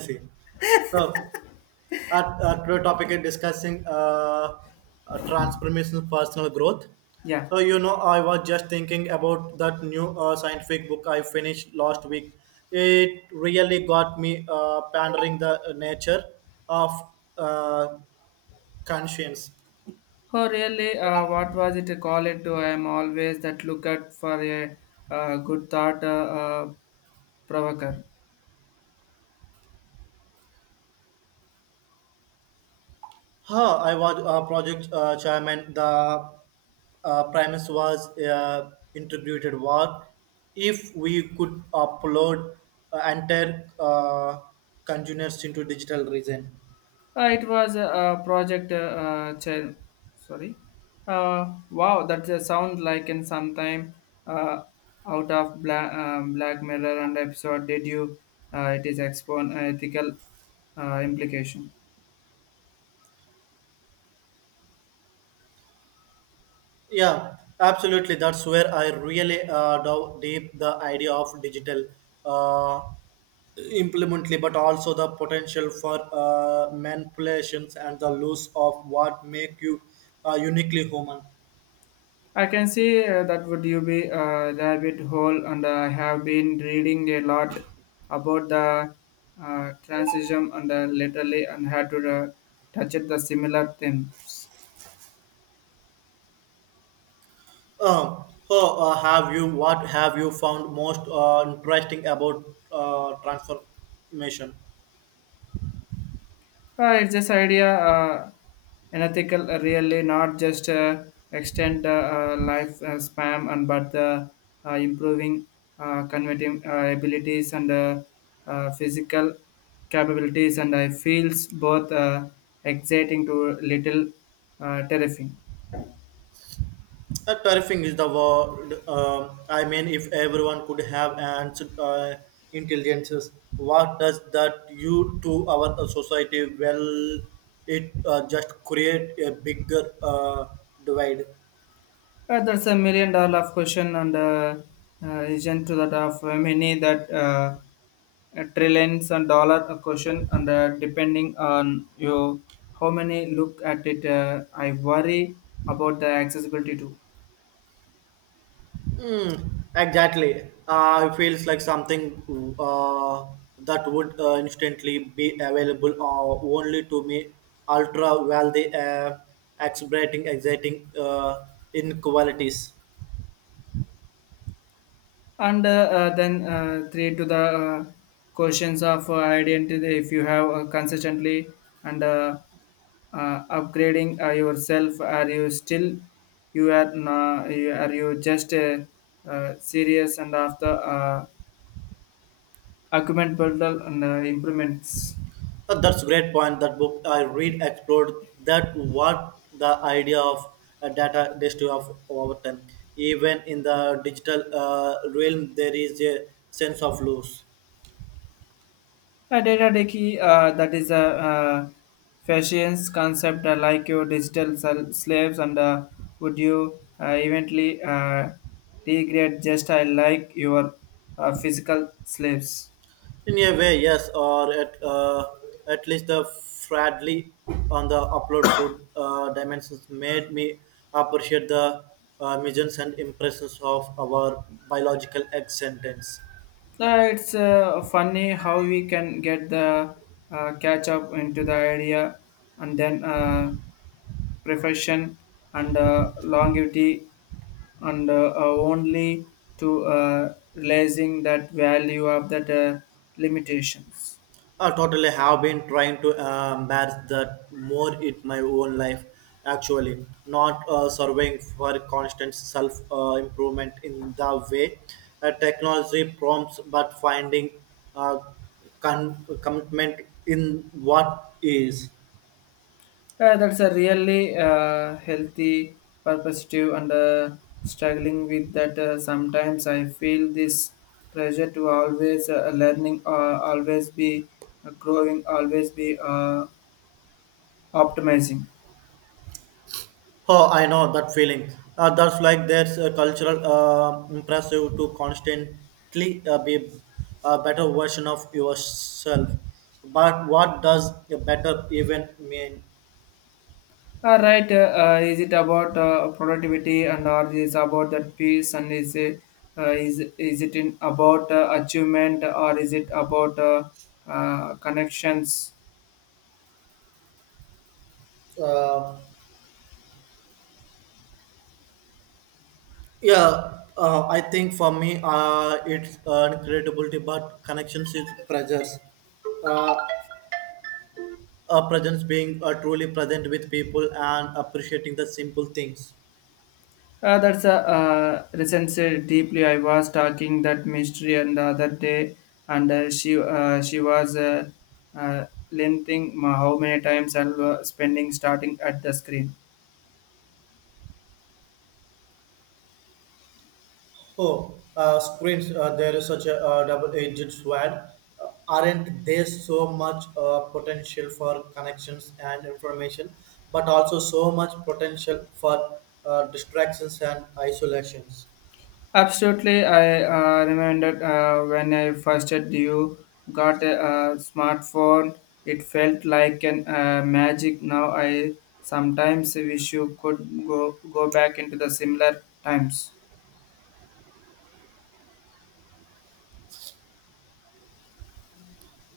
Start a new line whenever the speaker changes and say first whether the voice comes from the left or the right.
right: See, so our today topic is discussing transformational personal growth.
left: Yeah.
right: So, I was just thinking about that new scientific book I finished last week. It really got me pondering the nature of uh, conscience.
left: Oh, really? What was it called? To I'm always that look at for a good thought provoker.
right: Huh, I was project chairman. The premise was integrated work. If we could upload entire containers into digital region.
left: It was a, project. Child. Sorry. Wow, that sound like in some time uh, out of Black, Black Mirror and episode. Did you? It is expon ethical implication.
right: Yeah, absolutely. That's where I really dove deep the idea of digital uh, implemently, but also the potential for manipulations and the loss of what make you uniquely human.
left: I can see that would you be a rabbit hole, and I have been reading a lot about the transition and literally and had to touch it the similar themes.
right: So, have you What have you found most interesting about transformation?
left: It's this idea, an ethical, really not just extend life spam and but improving converting abilities and physical capabilities, and I feels both exciting to little terrifying.
right: Terrifying is the word. I mean, if everyone could have ants intelligences, what does that do to our society? Well, it just create a bigger divide.
left: That's a million dollar question and is to that of many that trillions and dollar a question and depending on you how many look at it I worry about the accessibility too.
right: Mm, exactly. It feels like something uh, that would instantly be available only to me. Ultra wealthy, exhilarating, exciting inequalities.
left: And then three to the questions of identity if you have consistently and upgrading yourself are you still you are na you, are you just serious and after argument builder and improvements.
right: That's a great point. That book I read explored that what the idea of data density of over time. Even in the digital realm, there is a sense of loss.
left: Data Deki, that is a uh, fashion concept like your digital slaves and would you eventually degrade just I like your physical slaves?
right: In a way, yes, or at least the Fradley on the upload code dimensions made me appreciate the missions and impressions of our biological egg sentence.
left: It's funny how we can get the catch up into the idea and then profession and longevity and only to realizing that value of that limitations.
right: Totally have been trying to embrace that more in my own life actually not surveying for constant self improvement in the way technology prompts but finding uh, commitment in what is.
left: Yeah, that's a really healthy perspective and struggling with that. Sometimes I feel this pressure to always learning, always be growing, always be optimizing.
right: Oh, I know that feeling. That's like there's a cultural impressive to constantly be a better version of yourself. But what does a better even mean?
left: All right, is it about productivity and or is about that peace and is it, is it in about achievement or is it about connections?
right: Uh, yeah, I think for me, it's credibility, but connections is pressures. Uh, a presence being truly present with people and appreciating the simple things.
left: That's a recension deeply. I was talking that mystery and the other day, and she was uh, lengthening how many times I was spending starting at the screen.
right: Oh, screens, they're such a double-edged sword. Aren't there so much potential for connections and information, but also so much potential for distractions and isolations?
left: Absolutely, I remembered when I first had you got a, smartphone. It felt like an magic. Now I sometimes wish you could go back into the similar times.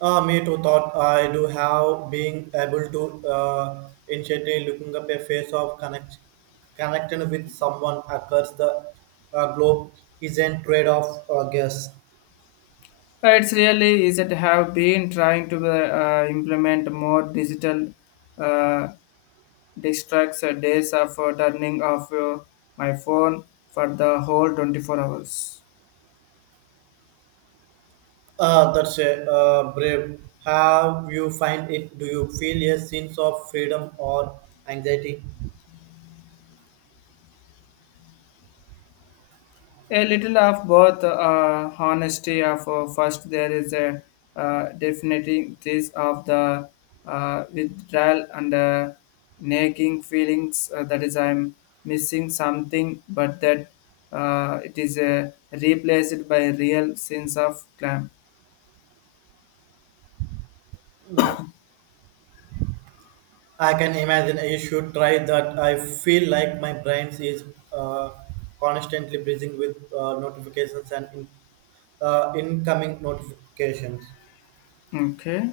right: Me too thought I do have being able to initially looking up a face of connecting with someone across the globe is a trade-off, I guess.
left: It's really is it have been trying to implement more digital uh, distracts days of turning off my phone for the whole 24 hours.
right: That's a brave. Have you find it? Do you feel a sense of freedom or anxiety?
left: A little of both, honesty of first there is a definitely this of the withdrawal and nagging feelings that is I'm missing something, but that it is replaced by a real sense of clam.
right: I can imagine you should try that. I feel like my brain is uh, constantly busy with notifications and incoming notifications.
left: Okay.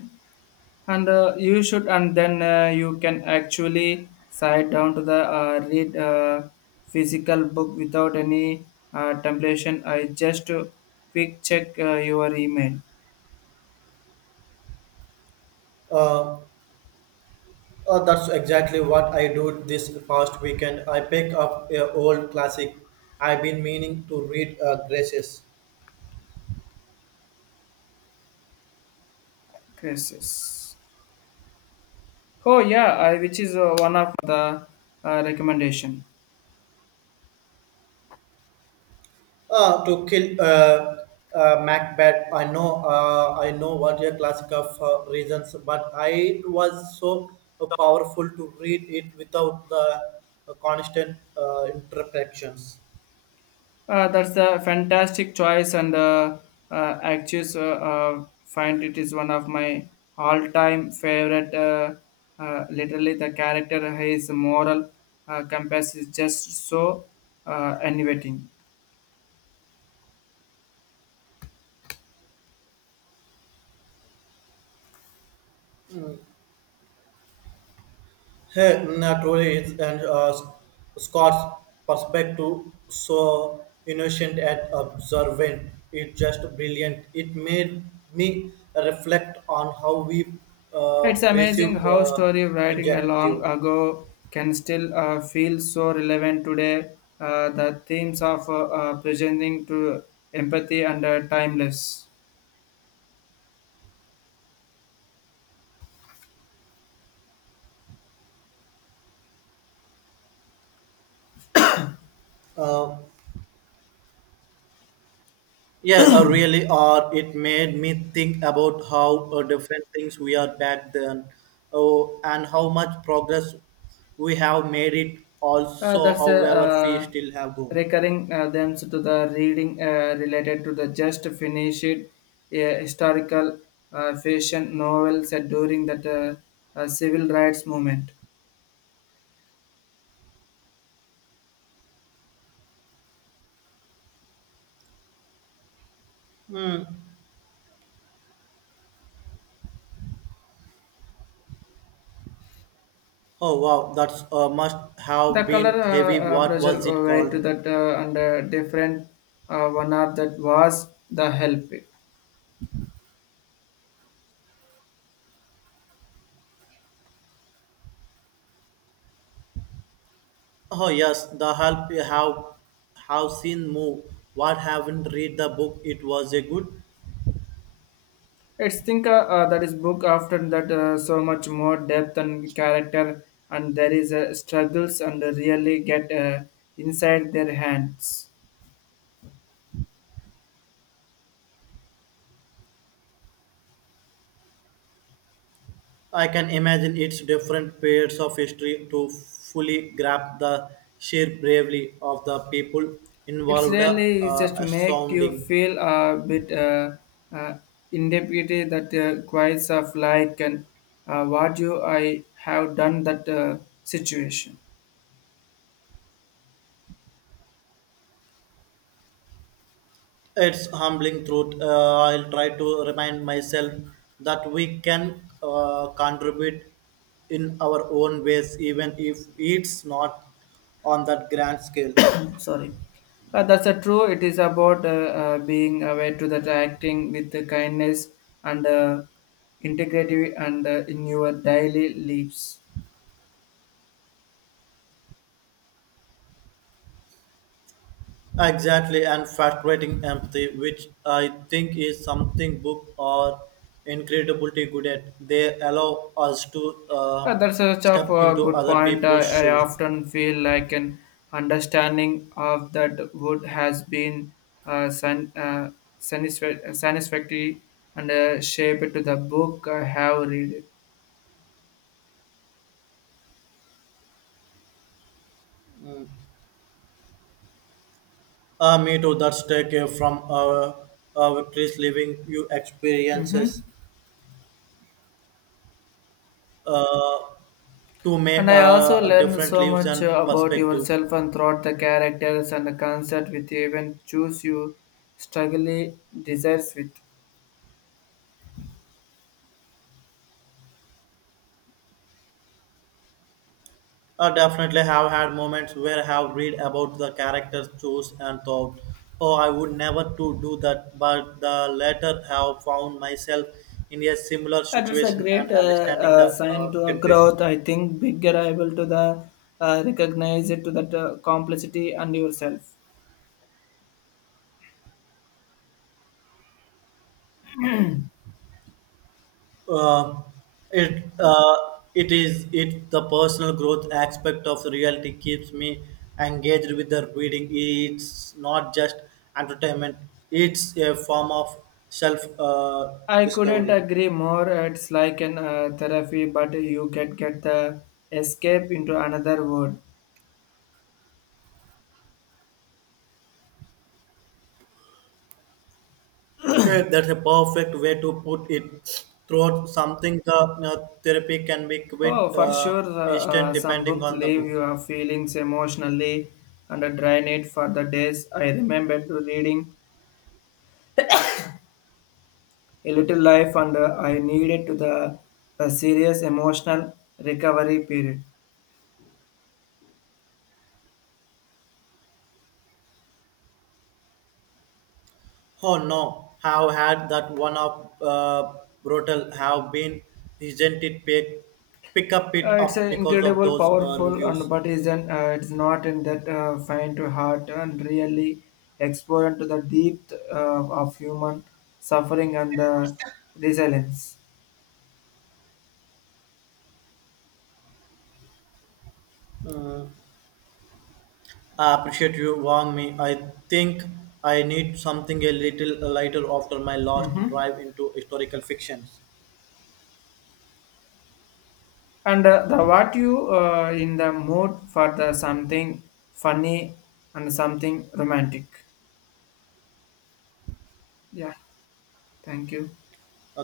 left: And you should and then you can actually sit down to the read physical book without any temptation I just quick check your email
right: Uh, that's exactly what I do this past weekend. I pick up a old classic I've been meaning to read, Graces.
left: crisis. Oh yeah, I, which is one of the recommendation.
right: To kill Macbeth, I know what a classic of reasons, but I it was so powerful to read it without the constant interpretations.
left: That's a fantastic choice, and actually, find it is one of my all-time favorite. Literally, the character his moral compass is just so innovating.
right: Hey, mm, truly, it's and Scott's perspective so innocent and observant. It's just brilliant. It made me reflect on how we
left: It's amazing
right: perceive
left: how story writing a long
right: injective.
left: ago can still feel so relevant today. The themes of presenting to empathy and timeless.
right: Uh, Yeah, really are. It made me think about how different things we are back then, oh, and how much progress we have made it. Also,
left: That's a
right: however, we still have go.
left: recurring themes to the reading related to the just finished historical fiction novel set during that civil rights movement.
right: Oh wow, that's must have
left: The
right: been
left: color
right: heavy. What was
left: Brazil
right: it
left: away
right: called?
left: to that under different one of that was the help.
right: Oh yes, the help you have seen move. What haven't read the book? It was a good.
left: It's think that is book after that so much more depth and character and there is struggles and really get inside their hands.
right: I can imagine its different periods of history to fully grasp the sheer bravery of the people
left: It's
right: involved.
left: really just make you
right: Astounding.
left: feel a bit uh, indebted that quite of like and what you I have done that situation.
right: It's humbling truth. I'll try to remind myself that we can contribute in our own ways, even if it's not on that grand scale.
left: Sorry. That's a true. It is about being aware to that acting with the kindness and integrity and in your daily lives.
right: Exactly, and frustrating empathy, which I think is something book are incredibly good at. They allow us to
left: Yeah, that's such a
right: step into
left: good
right: other
left: point.
right: people's
left: I
right: shoes.
left: often feel like an understanding of that wood has been uh, san, uh, satisfactory and shaped to the book I have read it.
right: Me too, that's take from victories, living you
left: Mhm.
right: experiences uh, to make
left: And I also learned
right: different
left: so
right: lives
left: much
right: and
left: about
right: perspective.
left: yourself and throughout the characters and the concept with you even choose you struggle desires with.
right: I definitely have had moments where I have read about the characters chose and thought, oh, I would never to do that. But the latter have found myself in a similar
left: That is a
right: situation and
left: great
right: understanding the
left: sign to a
right: temptation.
left: growth. I think bigger able to the recognize it to that complexity and yourself.
right: Uh, it it is it the personal growth aspect of the reality keeps me engaged with the reading. It's not just entertainment; it's a form of self
left: I couldn't
right: discovery.
left: agree more. It's like an therapy, but you can get the escape into another world.
right: Yeah, that's a perfect way to put it. Throughout something, the therapy can be quite
left: Oh, for sure,
right: instant
left: some
right: depending
left: books
right: on the
left: leave
right: book.
left: your feelings emotionally and drain it for the days. I remember to reading A Little Life, and I needed to the a serious emotional recovery period.
right: Oh no, have had that one of brutal have been isn't it pick, pick up it
left: It's
right: up
left: an
right: because of
left: incredible,
right: those
left: powerful, and
right: reviews.
left: but isn't it's not in that fine to heart and really explore into the depth of human suffering and the resilience.
right: Mm, I appreciate you warning me. I think I need something a little lighter after my last
left: Hmm.
right: drive into historical fictions.
left: And the what you in the mood for the something funny and something romantic. Yeah, thank you.
right: Uh,